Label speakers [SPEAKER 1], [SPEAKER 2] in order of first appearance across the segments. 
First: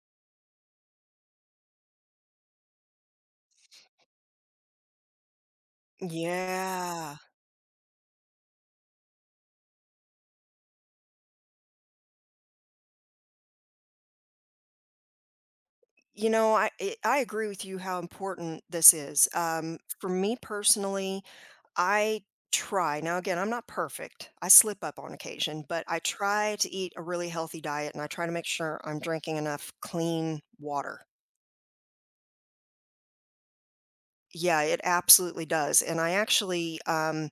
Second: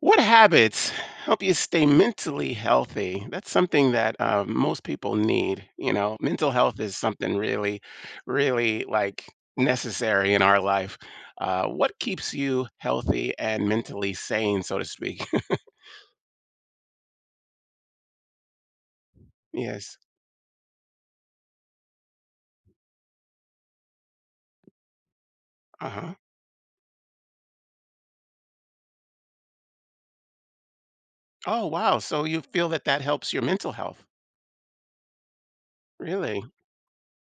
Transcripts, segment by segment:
[SPEAKER 1] What habits help you stay mentally healthy? That's something that most people need. You know, mental health is
[SPEAKER 2] Yeah.
[SPEAKER 1] something really, really like necessary in our life. What keeps you healthy and mentally sane, so to speak?
[SPEAKER 2] You know, I agree with you how important this is.
[SPEAKER 1] Yes.
[SPEAKER 2] For me personally, I try. Now again, I'm not perfect. I slip up on occasion, but
[SPEAKER 1] Uh
[SPEAKER 2] I
[SPEAKER 1] huh.
[SPEAKER 2] try to eat a really healthy diet and I try to make sure I'm drinking enough clean water.
[SPEAKER 1] Oh, wow. So you feel that that helps your mental health?
[SPEAKER 2] Yeah, it absolutely does. And I
[SPEAKER 1] Really?
[SPEAKER 2] actually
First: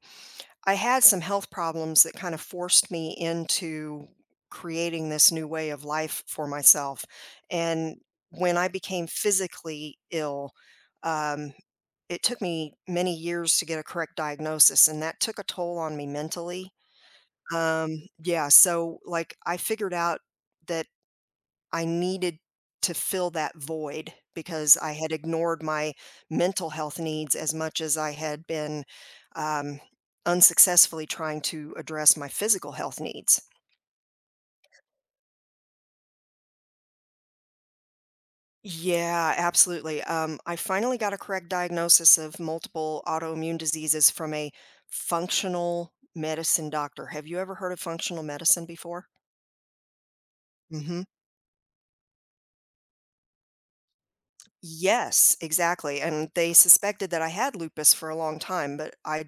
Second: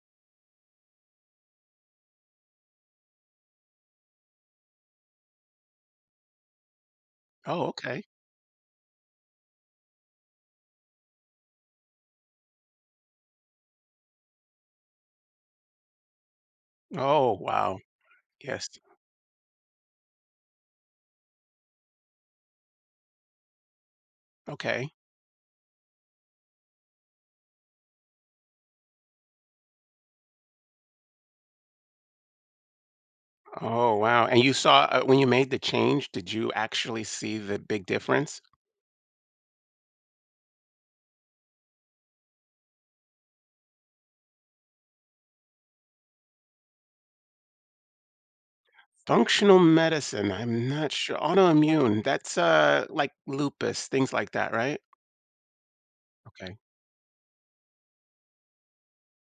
[SPEAKER 2] I had some health problems that kind of forced me into creating this new way of life for myself.
[SPEAKER 1] Oh,
[SPEAKER 2] And
[SPEAKER 1] okay.
[SPEAKER 2] when I became physically ill, um, it took me many years to get a correct diagnosis, and that took a toll on me mentally.
[SPEAKER 1] Oh, wow.
[SPEAKER 2] Yeah,
[SPEAKER 1] Yes.
[SPEAKER 2] so like I figured out that I needed to fill that void because
[SPEAKER 1] Okay.
[SPEAKER 2] I had ignored my mental health needs as much as I had been um, unsuccessfully trying to address my physical health needs.
[SPEAKER 1] Oh, wow. And you saw when you made the change, did you actually see the big difference?
[SPEAKER 2] Yeah, absolutely. I finally got a correct diagnosis of multiple autoimmune diseases from a functional medicine doctor. Have you ever heard of functional medicine before?
[SPEAKER 1] Functional medicine, I'm not
[SPEAKER 2] Hmm.
[SPEAKER 1] sure autoimmune, that's, like lupus, things like that, right?
[SPEAKER 2] Yes, exactly, and they
[SPEAKER 1] Okay,
[SPEAKER 2] suspected that I had lupus for a long time, but I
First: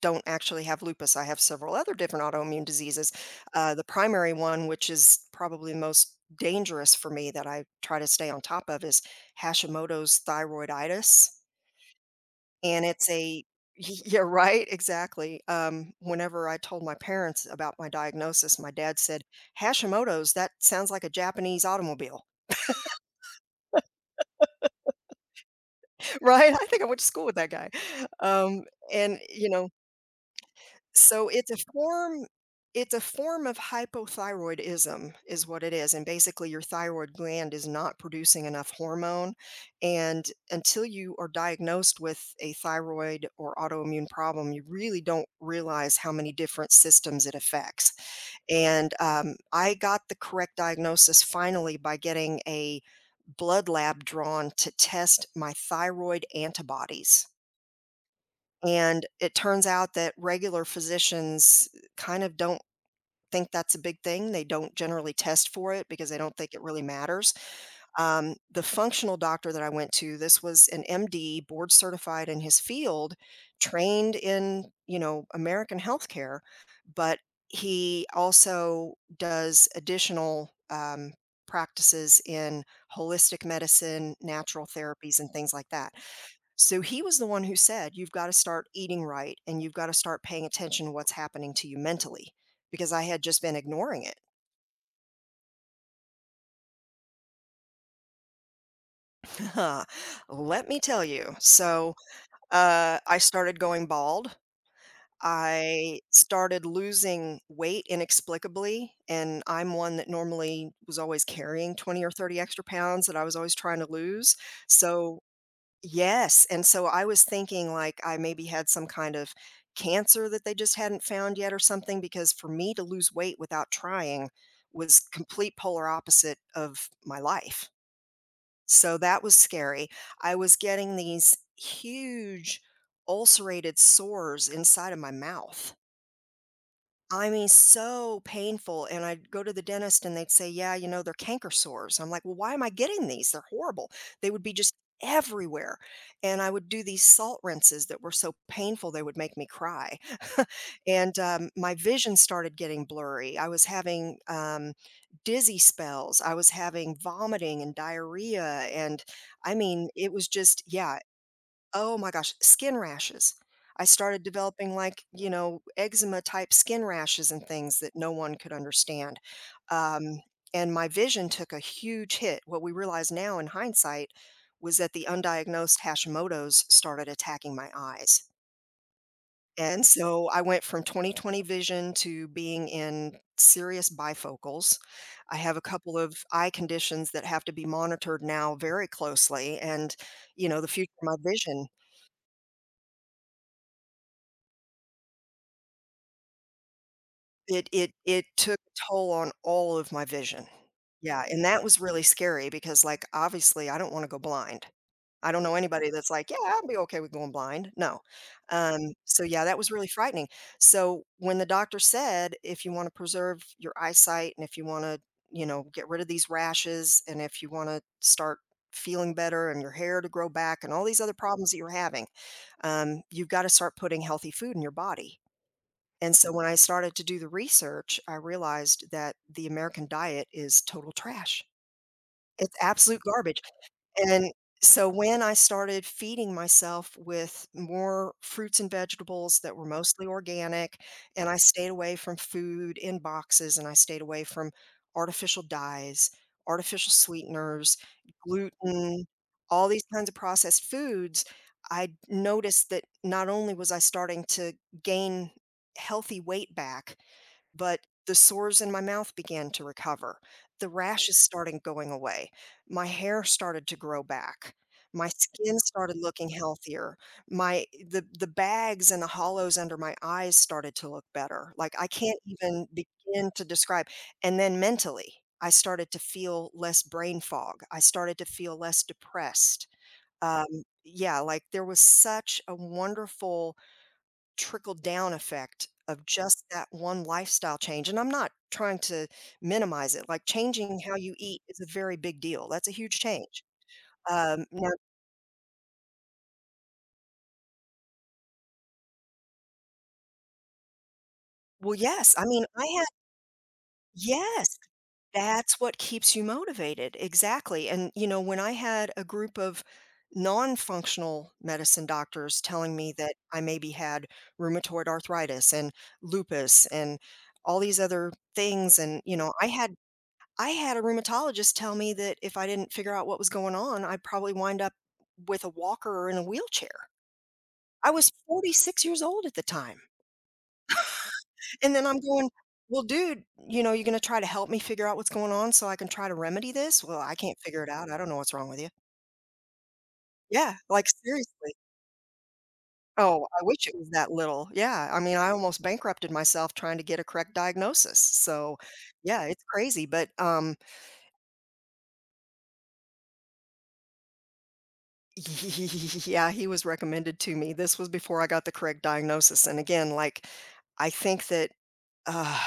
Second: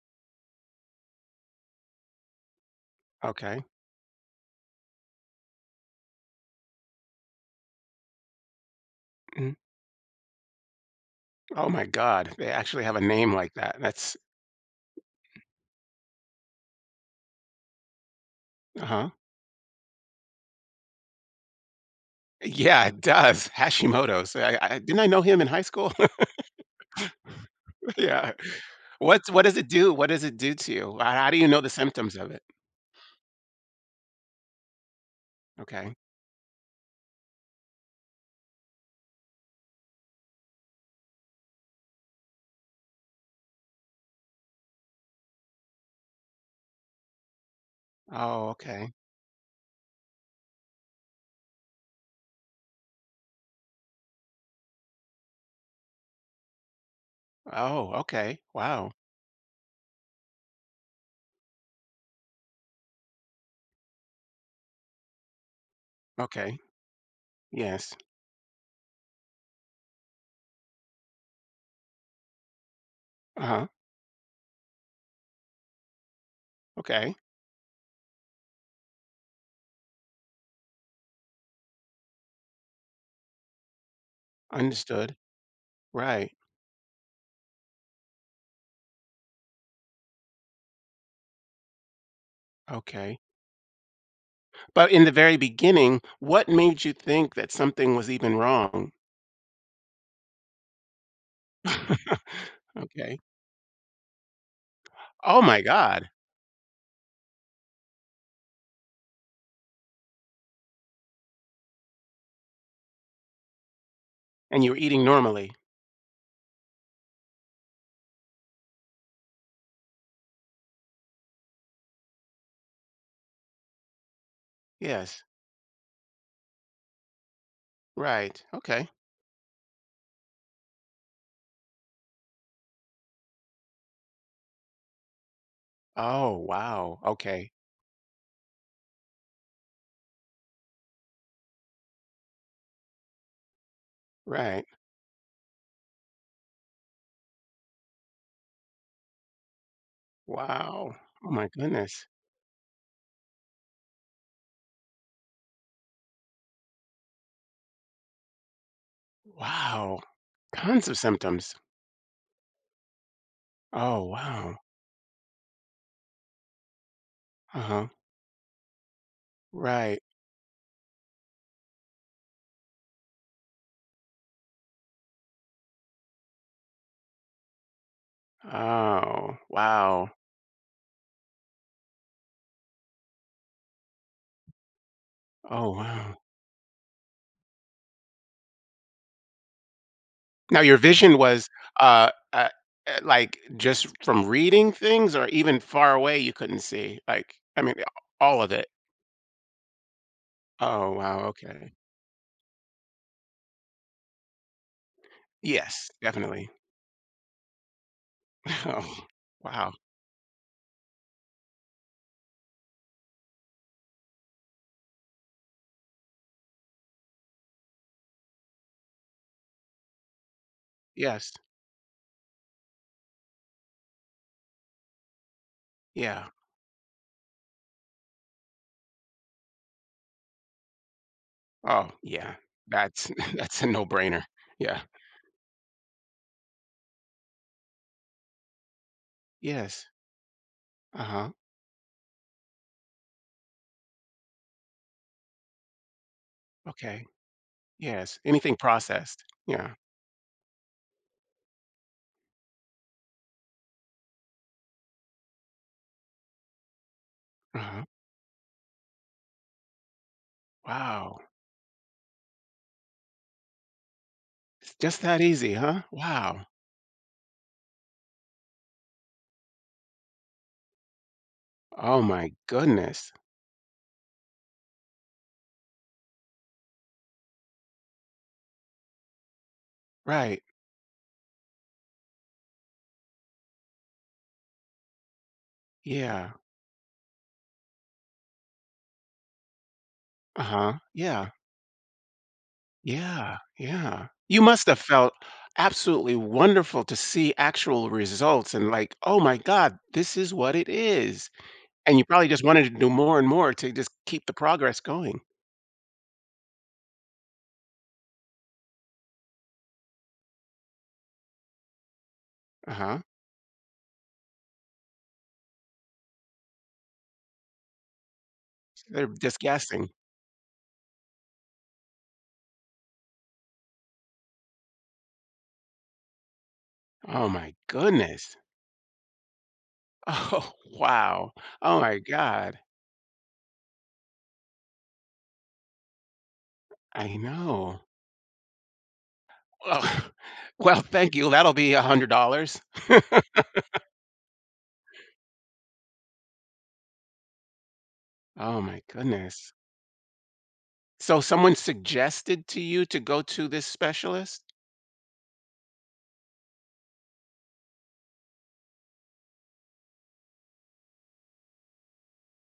[SPEAKER 2] don't actually have lupus, I have several other different autoimmune diseases.
[SPEAKER 1] okay.
[SPEAKER 2] The primary one, which is probably the most dangerous for me that I try to stay on top of, is
[SPEAKER 1] Mhm.
[SPEAKER 2] Hashimoto's thyroiditis,
[SPEAKER 1] Oh my god, they actually
[SPEAKER 2] and
[SPEAKER 1] have a
[SPEAKER 2] it's
[SPEAKER 1] name
[SPEAKER 2] a
[SPEAKER 1] like that, that's.
[SPEAKER 2] yeah, right, exactly. Whenever I told my parents about my diagnosis, my dad
[SPEAKER 1] Uh-huh.
[SPEAKER 2] said, "Hashimoto's, that sounds like a Japanese automobile."
[SPEAKER 1] Yeah, it does, Hashimoto's, I didn't I know him in high school?
[SPEAKER 2] Right? I think I went to school with that guy.
[SPEAKER 1] Yeah.
[SPEAKER 2] Um,
[SPEAKER 1] What
[SPEAKER 2] you
[SPEAKER 1] does it
[SPEAKER 2] know,
[SPEAKER 1] do? What does it do to you? How
[SPEAKER 2] so
[SPEAKER 1] how do you know the symptoms of it?
[SPEAKER 2] it's a form of hypothyroidism is what it
[SPEAKER 1] Okay.
[SPEAKER 2] is, and basically your thyroid gland is not producing enough hormone, and until you are diagnosed with a thyroid or autoimmune problem, you really don't realize how many different systems it affects.
[SPEAKER 1] Oh, okay.
[SPEAKER 2] And, I got the correct diagnosis finally by getting a blood lab drawn to test my thyroid antibodies.
[SPEAKER 1] Oh, okay. Wow.
[SPEAKER 2] And it turns out that regular physicians kind of don't think that's a big thing. They don't generally test for it because they don't think
[SPEAKER 1] Okay.
[SPEAKER 2] it really matters.
[SPEAKER 1] Yes.
[SPEAKER 2] The functional doctor that I went to, this was an MD, board certified in his field,
[SPEAKER 1] Uh-huh.
[SPEAKER 2] trained in, you know, American healthcare,
[SPEAKER 1] Okay.
[SPEAKER 2] but he also does additional practices in holistic medicine, natural
[SPEAKER 1] Understood.
[SPEAKER 2] therapies, and things like that.
[SPEAKER 1] Right.
[SPEAKER 2] So he was the one who said, "You've got to start eating right and you've got to start paying attention to what's happening to you mentally, because I
[SPEAKER 1] Okay.
[SPEAKER 2] had just been ignoring
[SPEAKER 1] But in the very beginning, what made you think that something was even wrong?
[SPEAKER 2] it." Let me tell you. So I
[SPEAKER 1] Okay.
[SPEAKER 2] started going bald.
[SPEAKER 1] Oh my
[SPEAKER 2] I
[SPEAKER 1] god,
[SPEAKER 2] started losing weight inexplicably. And I'm one that normally was always carrying 20 or 30 extra pounds that I was always trying to lose.
[SPEAKER 1] and you were eating
[SPEAKER 2] So
[SPEAKER 1] normally.
[SPEAKER 2] yes, and so I was thinking, like, I maybe had some kind of cancer that they just hadn't found yet or something, because for me to lose weight without trying was
[SPEAKER 1] Yes.
[SPEAKER 2] complete polar opposite of my life.
[SPEAKER 1] Right. Okay.
[SPEAKER 2] So that was scary. I was getting these huge ulcerated sores inside of my mouth.
[SPEAKER 1] Oh, wow.
[SPEAKER 2] I mean,
[SPEAKER 1] Okay.
[SPEAKER 2] so painful, and I'd go to the dentist and they'd say, "Yeah, you know, they're canker sores." I'm like, "Well, why am I getting these? They're horrible." They would be
[SPEAKER 1] Right.
[SPEAKER 2] just everywhere. And I would do these salt rinses that were so painful they would make me cry.
[SPEAKER 1] Wow.
[SPEAKER 2] And
[SPEAKER 1] Oh my
[SPEAKER 2] my
[SPEAKER 1] goodness.
[SPEAKER 2] vision started getting blurry. I was having dizzy spells. I was having vomiting and diarrhea. And I mean,
[SPEAKER 1] Wow.
[SPEAKER 2] it was just,
[SPEAKER 1] Tons of
[SPEAKER 2] yeah,
[SPEAKER 1] symptoms.
[SPEAKER 2] oh my gosh, skin rashes. I
[SPEAKER 1] Oh,
[SPEAKER 2] started
[SPEAKER 1] wow.
[SPEAKER 2] developing, like, you know, eczema type skin rashes and things
[SPEAKER 1] Uh-huh.
[SPEAKER 2] that no one could understand.
[SPEAKER 1] Right.
[SPEAKER 2] Um, and my vision took a huge hit. What we realize now in hindsight was that the undiagnosed Hashimoto's started attacking my eyes.
[SPEAKER 1] Oh,
[SPEAKER 2] And
[SPEAKER 1] wow.
[SPEAKER 2] so I went from 20/20 vision to being in serious bifocals. I have a
[SPEAKER 1] Oh,
[SPEAKER 2] couple
[SPEAKER 1] wow.
[SPEAKER 2] of eye conditions that have to be monitored now very closely, and you
[SPEAKER 1] Now
[SPEAKER 2] know, the
[SPEAKER 1] your
[SPEAKER 2] future of
[SPEAKER 1] vision
[SPEAKER 2] my
[SPEAKER 1] was,
[SPEAKER 2] vision
[SPEAKER 1] uh, uh, like, just from reading things or even far away you couldn't see? Like, I
[SPEAKER 2] It
[SPEAKER 1] mean,
[SPEAKER 2] it it
[SPEAKER 1] all of
[SPEAKER 2] took
[SPEAKER 1] it?
[SPEAKER 2] a toll on all of my vision.
[SPEAKER 1] Oh, wow,
[SPEAKER 2] Yeah, and that
[SPEAKER 1] okay.
[SPEAKER 2] was really scary because, like, obviously, I don't wanna go blind. I don't know anybody
[SPEAKER 1] Yes,
[SPEAKER 2] that's like, "Yeah,
[SPEAKER 1] definitely.
[SPEAKER 2] I'll be okay with going blind." No.
[SPEAKER 1] Oh,
[SPEAKER 2] So, yeah, that was
[SPEAKER 1] wow.
[SPEAKER 2] really frightening. So, when the doctor said, "If you wanna preserve your eyesight and if you wanna, you know, get rid of these rashes and if you wanna start feeling better and your hair to grow back and all these other
[SPEAKER 1] Yes.
[SPEAKER 2] problems that you're having, you've gotta start putting healthy food in your body." And
[SPEAKER 1] Yeah.
[SPEAKER 2] so when I started to do the research, I realized that the American diet is total trash.
[SPEAKER 1] Oh, yeah.
[SPEAKER 2] It's absolute
[SPEAKER 1] That's
[SPEAKER 2] garbage.
[SPEAKER 1] that's a no-brainer.
[SPEAKER 2] And
[SPEAKER 1] Yeah.
[SPEAKER 2] so when I started feeding myself with more fruits and vegetables that were
[SPEAKER 1] Yes.
[SPEAKER 2] mostly organic, and
[SPEAKER 1] Uh-huh.
[SPEAKER 2] I stayed away from food in boxes and I stayed away from artificial dyes, artificial
[SPEAKER 1] Okay.
[SPEAKER 2] sweeteners,
[SPEAKER 1] Yes. Anything
[SPEAKER 2] gluten,
[SPEAKER 1] processed.
[SPEAKER 2] all
[SPEAKER 1] Yeah.
[SPEAKER 2] these kinds of processed foods, I noticed that not only was I starting to gain healthy weight back, but
[SPEAKER 1] Uh-huh.
[SPEAKER 2] the sores in my mouth began to recover. The rashes
[SPEAKER 1] Wow.
[SPEAKER 2] started going away. My hair started to grow back.
[SPEAKER 1] It's just
[SPEAKER 2] My
[SPEAKER 1] that easy,
[SPEAKER 2] skin
[SPEAKER 1] huh?
[SPEAKER 2] started looking
[SPEAKER 1] Wow.
[SPEAKER 2] healthier. My the bags and the hollows under my eyes started to look better. Like, I
[SPEAKER 1] Oh
[SPEAKER 2] can't
[SPEAKER 1] my
[SPEAKER 2] even
[SPEAKER 1] goodness.
[SPEAKER 2] begin to describe. And then mentally, I started to feel less brain fog. I started to feel less depressed.
[SPEAKER 1] Right.
[SPEAKER 2] Um, yeah, like there was such a wonderful trickle down effect of
[SPEAKER 1] Yeah.
[SPEAKER 2] just that one lifestyle change, and I'm not trying to minimize it, like,
[SPEAKER 1] Uh-huh.
[SPEAKER 2] changing how you
[SPEAKER 1] Yeah.
[SPEAKER 2] eat is a very big deal, that's a huge
[SPEAKER 1] Yeah,
[SPEAKER 2] change.
[SPEAKER 1] yeah. You
[SPEAKER 2] Um,
[SPEAKER 1] must
[SPEAKER 2] now
[SPEAKER 1] have felt absolutely wonderful to see actual results and like, "Oh my god, this is what it is." And you
[SPEAKER 2] yes, I
[SPEAKER 1] probably just
[SPEAKER 2] mean,
[SPEAKER 1] wanted
[SPEAKER 2] I
[SPEAKER 1] to
[SPEAKER 2] had
[SPEAKER 1] do more and more to just keep the
[SPEAKER 2] yes,
[SPEAKER 1] progress going.
[SPEAKER 2] that's what keeps you motivated, exactly, and, you know, when I had a group of non-functional medicine doctors telling me
[SPEAKER 1] Uh-huh.
[SPEAKER 2] that I maybe had rheumatoid arthritis and lupus and all these other things, and,
[SPEAKER 1] They're
[SPEAKER 2] you know,
[SPEAKER 1] disgusting.
[SPEAKER 2] I had a rheumatologist tell me that if I didn't figure out what was going on, I'd probably wind up with a walker or in a wheelchair.
[SPEAKER 1] Oh my
[SPEAKER 2] I was
[SPEAKER 1] goodness.
[SPEAKER 2] 46 years old at the time.
[SPEAKER 1] Oh, wow.
[SPEAKER 2] And
[SPEAKER 1] Oh
[SPEAKER 2] then
[SPEAKER 1] my
[SPEAKER 2] I'm going,
[SPEAKER 1] god.
[SPEAKER 2] well, dude, you know, you're going to try to help me figure out what's going on so I can try to remedy this? Well, I
[SPEAKER 1] I
[SPEAKER 2] can't figure it
[SPEAKER 1] know.
[SPEAKER 2] out. I don't know what's wrong with you.
[SPEAKER 1] Well
[SPEAKER 2] Yeah,
[SPEAKER 1] well,
[SPEAKER 2] like
[SPEAKER 1] thank you. That'll
[SPEAKER 2] seriously.
[SPEAKER 1] be $100.
[SPEAKER 2] Oh, I wish it was that little. Yeah. I mean, I almost bankrupted myself trying to get a correct diagnosis. So,
[SPEAKER 1] Oh my
[SPEAKER 2] yeah, it's
[SPEAKER 1] goodness.
[SPEAKER 2] crazy. But
[SPEAKER 1] So someone suggested to you to go to this specialist?
[SPEAKER 2] Yeah, he was recommended to me. This was before I got the correct diagnosis. And again, like, I think that uh,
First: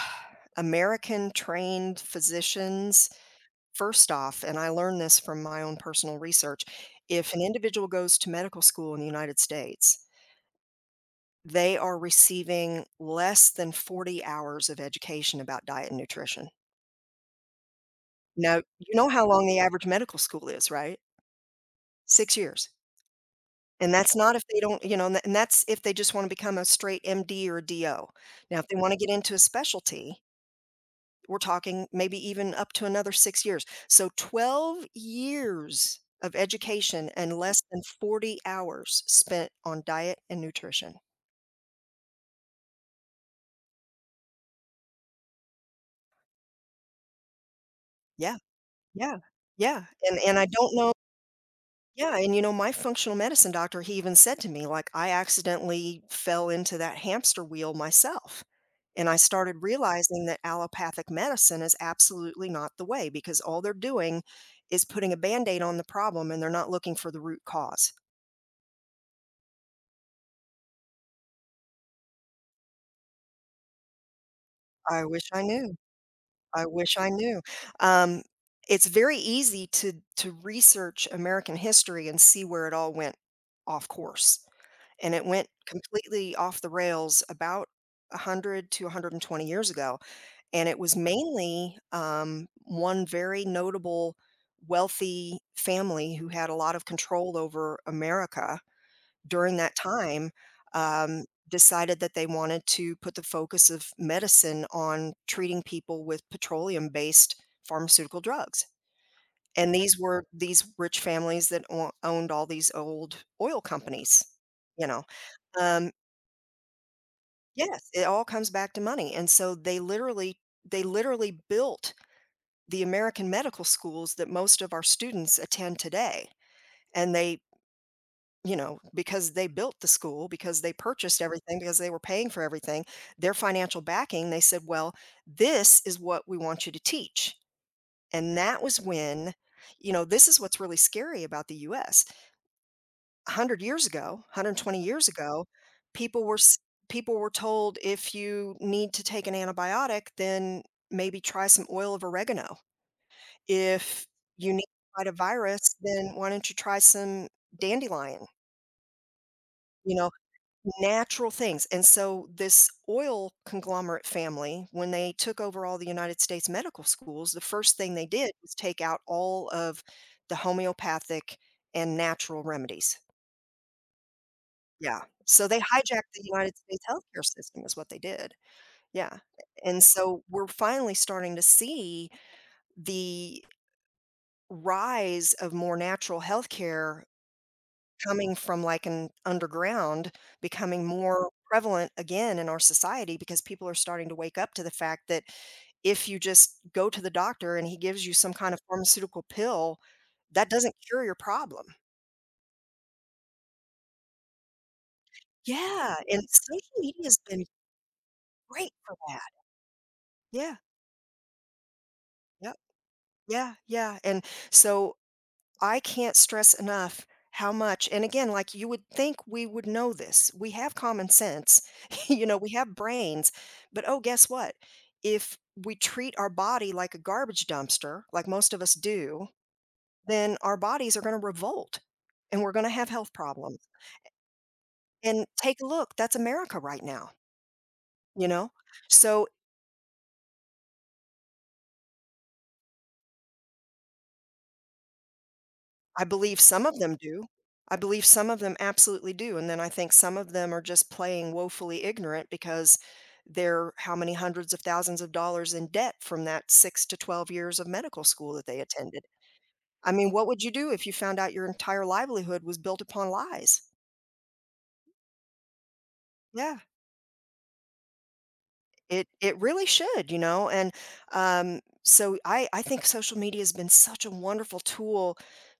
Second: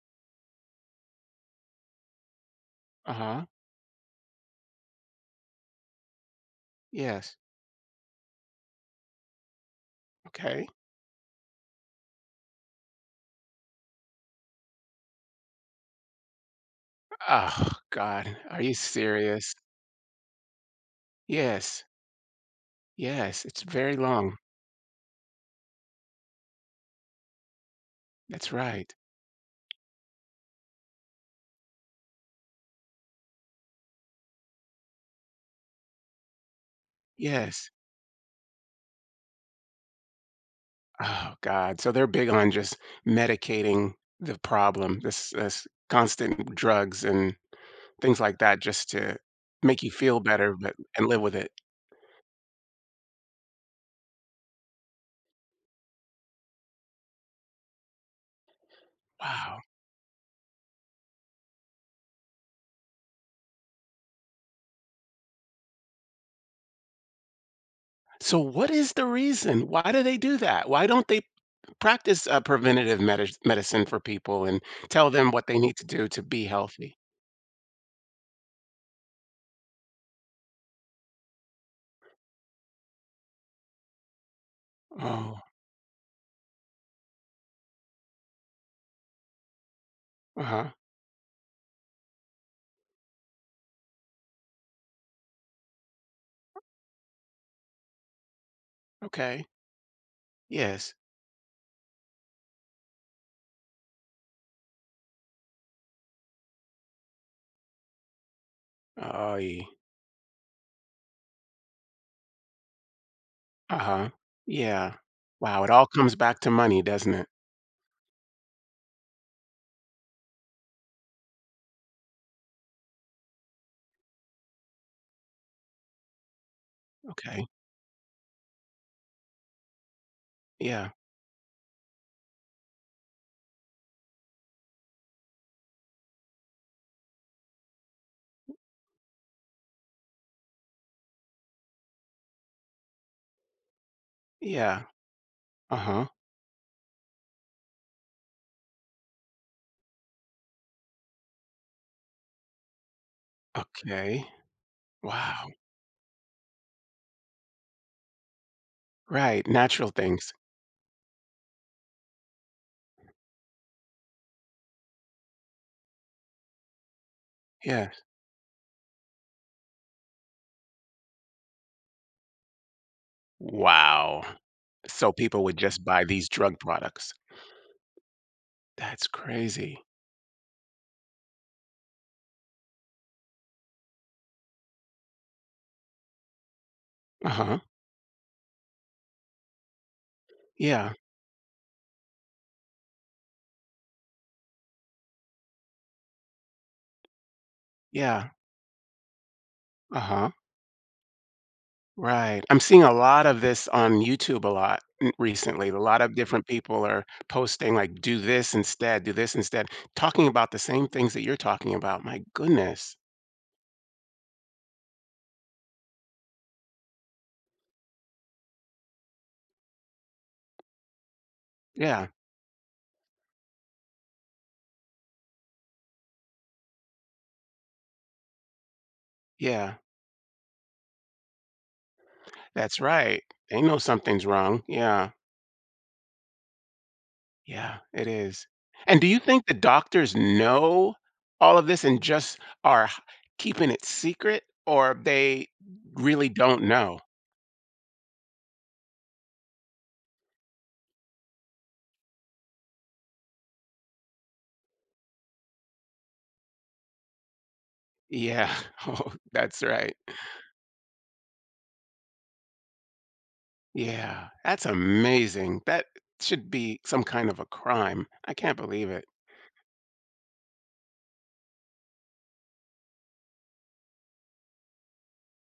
[SPEAKER 2] American trained physicians,
[SPEAKER 1] Uh-huh.
[SPEAKER 2] first off, and I learned this from my own personal research, if
[SPEAKER 1] Yes.
[SPEAKER 2] an individual goes to medical school in the United States,
[SPEAKER 1] Okay.
[SPEAKER 2] they are receiving less than 40 hours of education about diet and nutrition.
[SPEAKER 1] Oh, God, are
[SPEAKER 2] Now,
[SPEAKER 1] you
[SPEAKER 2] you know how long
[SPEAKER 1] serious?
[SPEAKER 2] the average medical school is, right?
[SPEAKER 1] Yes,
[SPEAKER 2] 6 years.
[SPEAKER 1] yes, it's
[SPEAKER 2] And
[SPEAKER 1] very
[SPEAKER 2] that's not
[SPEAKER 1] long.
[SPEAKER 2] if they don't, you know, and that's if they just wanna become a straight MD or DO.
[SPEAKER 1] That's
[SPEAKER 2] Now if they
[SPEAKER 1] right.
[SPEAKER 2] wanna get into a specialty, we're talking maybe even up to another 6 years. So 12 years of education and less
[SPEAKER 1] Yes.
[SPEAKER 2] than 40 hours spent on diet and nutrition.
[SPEAKER 1] Oh, God. So they're big on just medicating the problem, this constant drugs and things
[SPEAKER 2] Yeah,
[SPEAKER 1] like that just to
[SPEAKER 2] yeah,
[SPEAKER 1] make
[SPEAKER 2] yeah,
[SPEAKER 1] you
[SPEAKER 2] and
[SPEAKER 1] feel
[SPEAKER 2] and I
[SPEAKER 1] better
[SPEAKER 2] don't
[SPEAKER 1] but
[SPEAKER 2] know.
[SPEAKER 1] and live with it.
[SPEAKER 2] Yeah, and you know, my functional medicine doctor, he even said to me, like, I accidentally fell into that hamster wheel myself. And I started
[SPEAKER 1] Wow.
[SPEAKER 2] realizing that allopathic medicine is absolutely not the way because all they're doing is putting a band aid on the problem and they're not looking for the root cause.
[SPEAKER 1] So what is the reason? Why do they do that? Why don't they practice preventative medicine for people and
[SPEAKER 2] I
[SPEAKER 1] tell
[SPEAKER 2] wish
[SPEAKER 1] them
[SPEAKER 2] I
[SPEAKER 1] what they need
[SPEAKER 2] knew.
[SPEAKER 1] to do to be
[SPEAKER 2] I
[SPEAKER 1] healthy?
[SPEAKER 2] wish I knew. Um, it's very easy to research American history and see where it all went off course. And it
[SPEAKER 1] Oh,
[SPEAKER 2] went completely off the rails about 100 to 120 years ago. And
[SPEAKER 1] uh-huh.
[SPEAKER 2] it was mainly one very notable wealthy family who had a lot of control over America
[SPEAKER 1] Okay.
[SPEAKER 2] during that time
[SPEAKER 1] Yes.
[SPEAKER 2] decided that they wanted to put the focus of medicine on treating people with petroleum based pharmaceutical drugs.
[SPEAKER 1] Oy.
[SPEAKER 2] And these were these rich families that owned all these old oil
[SPEAKER 1] Uh-huh.
[SPEAKER 2] companies, you
[SPEAKER 1] Yeah.
[SPEAKER 2] know.
[SPEAKER 1] Wow, it all
[SPEAKER 2] Um,
[SPEAKER 1] comes back to money, doesn't it?
[SPEAKER 2] Yes, it all comes back to money, and so they literally built the American medical schools that most of our students attend today. And they,
[SPEAKER 1] Okay.
[SPEAKER 2] you know, because they built the school, because they
[SPEAKER 1] Yeah.
[SPEAKER 2] purchased everything, because they were paying for everything, their financial backing, they said, "Well, this is what we want you to teach." And that was when, you know, this is what's really scary about the US. 100 years ago, 120
[SPEAKER 1] Yeah.
[SPEAKER 2] years ago,
[SPEAKER 1] Uh-huh.
[SPEAKER 2] people were s people were told if you need to take an antibiotic, then maybe try some oil of oregano. If
[SPEAKER 1] Okay.
[SPEAKER 2] you need to fight a
[SPEAKER 1] Wow.
[SPEAKER 2] virus, then why don't you try some dandelion,
[SPEAKER 1] Right, natural
[SPEAKER 2] you know,
[SPEAKER 1] things.
[SPEAKER 2] natural things. And so this oil conglomerate family, when they took over all the United States medical schools, the first
[SPEAKER 1] Yeah.
[SPEAKER 2] thing they did was take out all of the homeopathic and natural remedies.
[SPEAKER 1] Wow.
[SPEAKER 2] Yeah,
[SPEAKER 1] So people
[SPEAKER 2] so
[SPEAKER 1] would
[SPEAKER 2] they
[SPEAKER 1] just buy
[SPEAKER 2] hijacked the
[SPEAKER 1] these
[SPEAKER 2] United
[SPEAKER 1] drug
[SPEAKER 2] States
[SPEAKER 1] products.
[SPEAKER 2] healthcare system is what they did,
[SPEAKER 1] That's
[SPEAKER 2] yeah,
[SPEAKER 1] crazy.
[SPEAKER 2] and so we're finally starting to see the rise of more natural healthcare
[SPEAKER 1] Uh-huh.
[SPEAKER 2] coming from, like, an underground becoming
[SPEAKER 1] Yeah.
[SPEAKER 2] more prevalent again in our society because people are starting to wake up to the fact that if you just go to the doctor and he gives you
[SPEAKER 1] Yeah.
[SPEAKER 2] some kind of pharmaceutical pill,
[SPEAKER 1] Uh-huh.
[SPEAKER 2] that doesn't cure your problem.
[SPEAKER 1] Right. I'm seeing a lot of this on YouTube a lot recently. A
[SPEAKER 2] Yeah,
[SPEAKER 1] lot of
[SPEAKER 2] and
[SPEAKER 1] different
[SPEAKER 2] social
[SPEAKER 1] people are
[SPEAKER 2] media's been
[SPEAKER 1] posting like
[SPEAKER 2] great for
[SPEAKER 1] do
[SPEAKER 2] that.
[SPEAKER 1] this instead, talking about
[SPEAKER 2] Yeah,
[SPEAKER 1] the same things that you're talking about. My
[SPEAKER 2] yep.
[SPEAKER 1] goodness.
[SPEAKER 2] Yeah, yeah, and so I can't stress enough how much and again, like, you would think we would know this. We have common sense,
[SPEAKER 1] Yeah,
[SPEAKER 2] you know, we have brains, but, oh, guess what? If we treat our body like a garbage dumpster, like most of us do,
[SPEAKER 1] yeah,
[SPEAKER 2] then our bodies are gonna revolt, and we're gonna
[SPEAKER 1] that's
[SPEAKER 2] have health
[SPEAKER 1] right.
[SPEAKER 2] problems,
[SPEAKER 1] They know something's wrong. Yeah,
[SPEAKER 2] and take a look, that's America right now,
[SPEAKER 1] yeah, it
[SPEAKER 2] you
[SPEAKER 1] is.
[SPEAKER 2] know?
[SPEAKER 1] And do you
[SPEAKER 2] So
[SPEAKER 1] think the doctors know all of this and just are h keeping it secret, or they
[SPEAKER 2] I
[SPEAKER 1] really
[SPEAKER 2] believe
[SPEAKER 1] don't
[SPEAKER 2] some of
[SPEAKER 1] know?
[SPEAKER 2] them do. I believe some of them absolutely do, and then I think some of them are just playing woefully ignorant because they're how many hundreds of thousands of dollars in debt from that 6 to 12 years of medical school that
[SPEAKER 1] Yeah.
[SPEAKER 2] they attended.
[SPEAKER 1] Oh, that's
[SPEAKER 2] I
[SPEAKER 1] right.
[SPEAKER 2] mean, what would you do if you found out your entire livelihood was built upon lies?
[SPEAKER 1] Yeah, that's amazing. That should
[SPEAKER 2] Yeah.
[SPEAKER 1] be some kind of a crime. I can't believe it.
[SPEAKER 2] It really should, you know, and, so I think social media has been such a wonderful tool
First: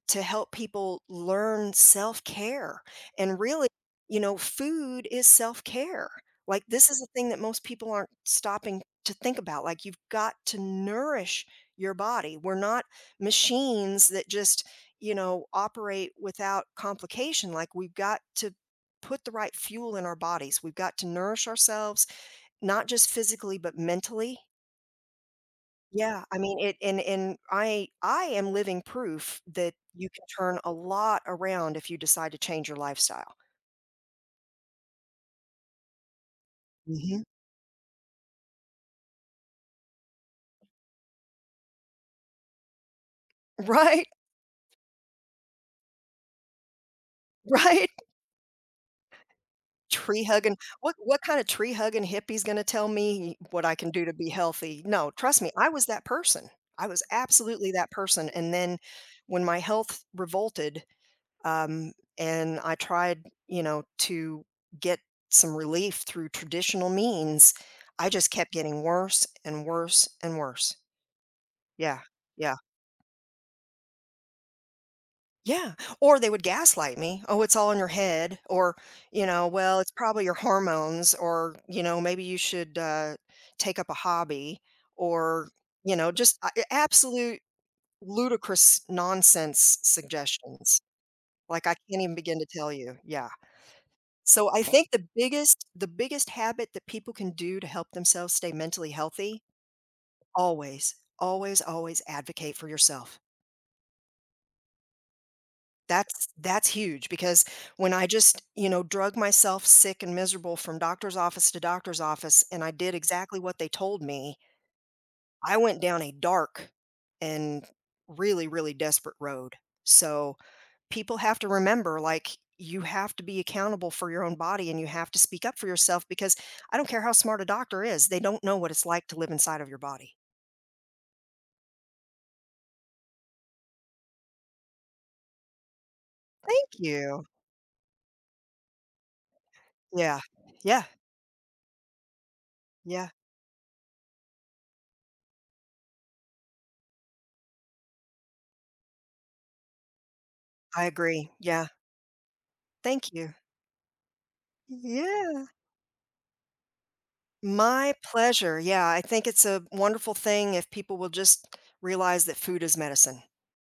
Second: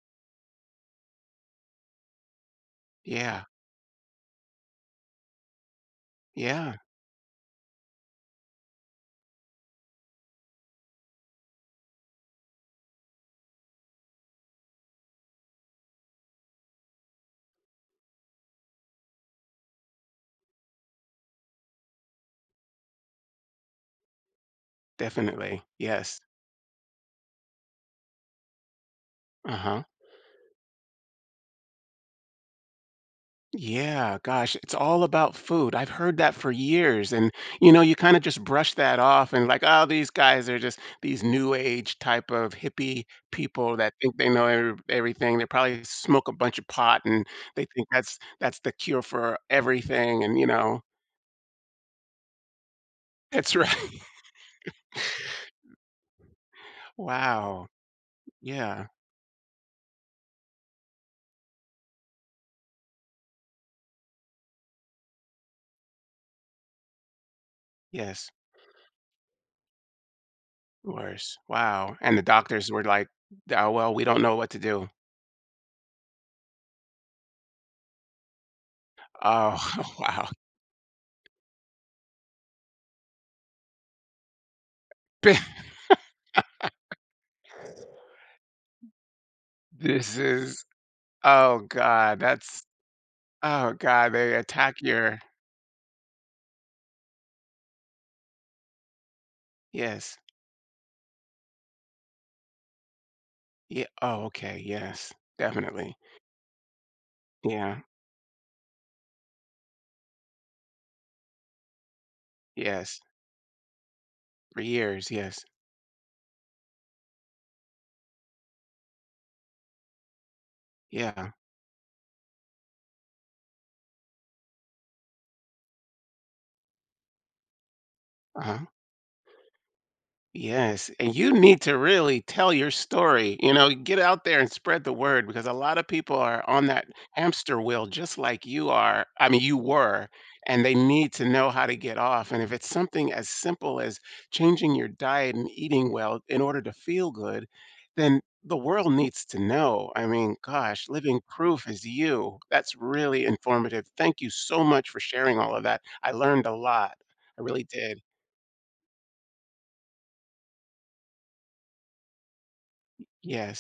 [SPEAKER 2] to help people learn self-care, and
[SPEAKER 1] Yeah,
[SPEAKER 2] really, you know, food is self-care. Like,
[SPEAKER 1] yeah,
[SPEAKER 2] this is a thing that most people aren't stopping to think about, like, you've got to nourish your body. We're not machines that just, you know, operate without complication, like, we've got to put the right fuel in our bodies. We've got to nourish ourselves not just physically, but mentally.
[SPEAKER 1] definitely. Yes.
[SPEAKER 2] Yeah, I mean, it and I am living proof that
[SPEAKER 1] Uh-huh.
[SPEAKER 2] you can turn a lot around if you decide to change your lifestyle.
[SPEAKER 1] Yeah, gosh, it's all about food. I've heard that for years.
[SPEAKER 2] Mhm.
[SPEAKER 1] And, you know, you kind of just brush that off and, like, oh, these guys are just these new age type of hippie people that
[SPEAKER 2] Right,
[SPEAKER 1] think they know everything. They probably smoke a bunch of pot and they think
[SPEAKER 2] right.
[SPEAKER 1] that's the cure for everything.
[SPEAKER 2] Tree
[SPEAKER 1] And, you
[SPEAKER 2] hugging
[SPEAKER 1] know,
[SPEAKER 2] what kind of tree hugging hippie's gonna tell me
[SPEAKER 1] that's
[SPEAKER 2] what I
[SPEAKER 1] right.
[SPEAKER 2] can do to be healthy? No, trust me, I was that person. I was
[SPEAKER 1] Wow.
[SPEAKER 2] absolutely that person, and then
[SPEAKER 1] Yeah.
[SPEAKER 2] when my health revolted um, and I tried, you know, to get some relief through traditional means. I
[SPEAKER 1] Yes.
[SPEAKER 2] just kept getting worse and worse and worse.
[SPEAKER 1] Worse. Wow.
[SPEAKER 2] Yeah,
[SPEAKER 1] And the
[SPEAKER 2] yeah,
[SPEAKER 1] doctors were like, oh, well, we don't know what to do.
[SPEAKER 2] yeah. Or they would gaslight me. Oh, it's all in your head. Or, you know, well, it's
[SPEAKER 1] Oh,
[SPEAKER 2] probably
[SPEAKER 1] wow.
[SPEAKER 2] your hormones. Or, you know, maybe you should take up a hobby. Or, you know, just absolute ludicrous nonsense
[SPEAKER 1] This is.
[SPEAKER 2] suggestions.
[SPEAKER 1] Oh
[SPEAKER 2] Like I can't even
[SPEAKER 1] god,
[SPEAKER 2] begin to
[SPEAKER 1] that's.
[SPEAKER 2] tell you. Yeah.
[SPEAKER 1] Oh god, they
[SPEAKER 2] So I
[SPEAKER 1] attack
[SPEAKER 2] think
[SPEAKER 1] your.
[SPEAKER 2] the biggest habit that people can do to help themselves stay mentally healthy,
[SPEAKER 1] Yes.
[SPEAKER 2] always, always, always advocate for yourself.
[SPEAKER 1] Yeah, oh, okay, yes, definitely.
[SPEAKER 2] That's huge because
[SPEAKER 1] Yeah,
[SPEAKER 2] when I just, you know, drug myself sick and miserable from doctor's office to doctor's office and I did
[SPEAKER 1] yes,
[SPEAKER 2] exactly what they told me,
[SPEAKER 1] for years, yes.
[SPEAKER 2] I went down a dark and really, really desperate road. So people
[SPEAKER 1] Yeah,
[SPEAKER 2] have to remember like you have to be accountable for your own body and you have to speak up for yourself because I don't care how smart a doctor is, they don't know
[SPEAKER 1] uh-huh.
[SPEAKER 2] what it's like to live inside of your body.
[SPEAKER 1] Yes, and you need to really tell your story, you know, get out there and spread the word because a lot of people are on
[SPEAKER 2] Thank
[SPEAKER 1] that
[SPEAKER 2] you.
[SPEAKER 1] hamster wheel just like you are. I mean, you were,
[SPEAKER 2] Yeah.
[SPEAKER 1] and they
[SPEAKER 2] Yeah.
[SPEAKER 1] need to know how to get off. And if it's
[SPEAKER 2] Yeah.
[SPEAKER 1] something as simple as changing your diet and eating well in order to feel good, then the world needs to know. I mean,
[SPEAKER 2] I
[SPEAKER 1] gosh, living
[SPEAKER 2] agree. Yeah.
[SPEAKER 1] proof is you. That's
[SPEAKER 2] Thank
[SPEAKER 1] really
[SPEAKER 2] you.
[SPEAKER 1] informative. Thank you so much for sharing
[SPEAKER 2] Yeah.
[SPEAKER 1] all of that. I learned a lot. I really
[SPEAKER 2] My
[SPEAKER 1] did.
[SPEAKER 2] pleasure. Yeah. I think it's a wonderful thing if people will just realize that food is medicine.
[SPEAKER 1] Yes.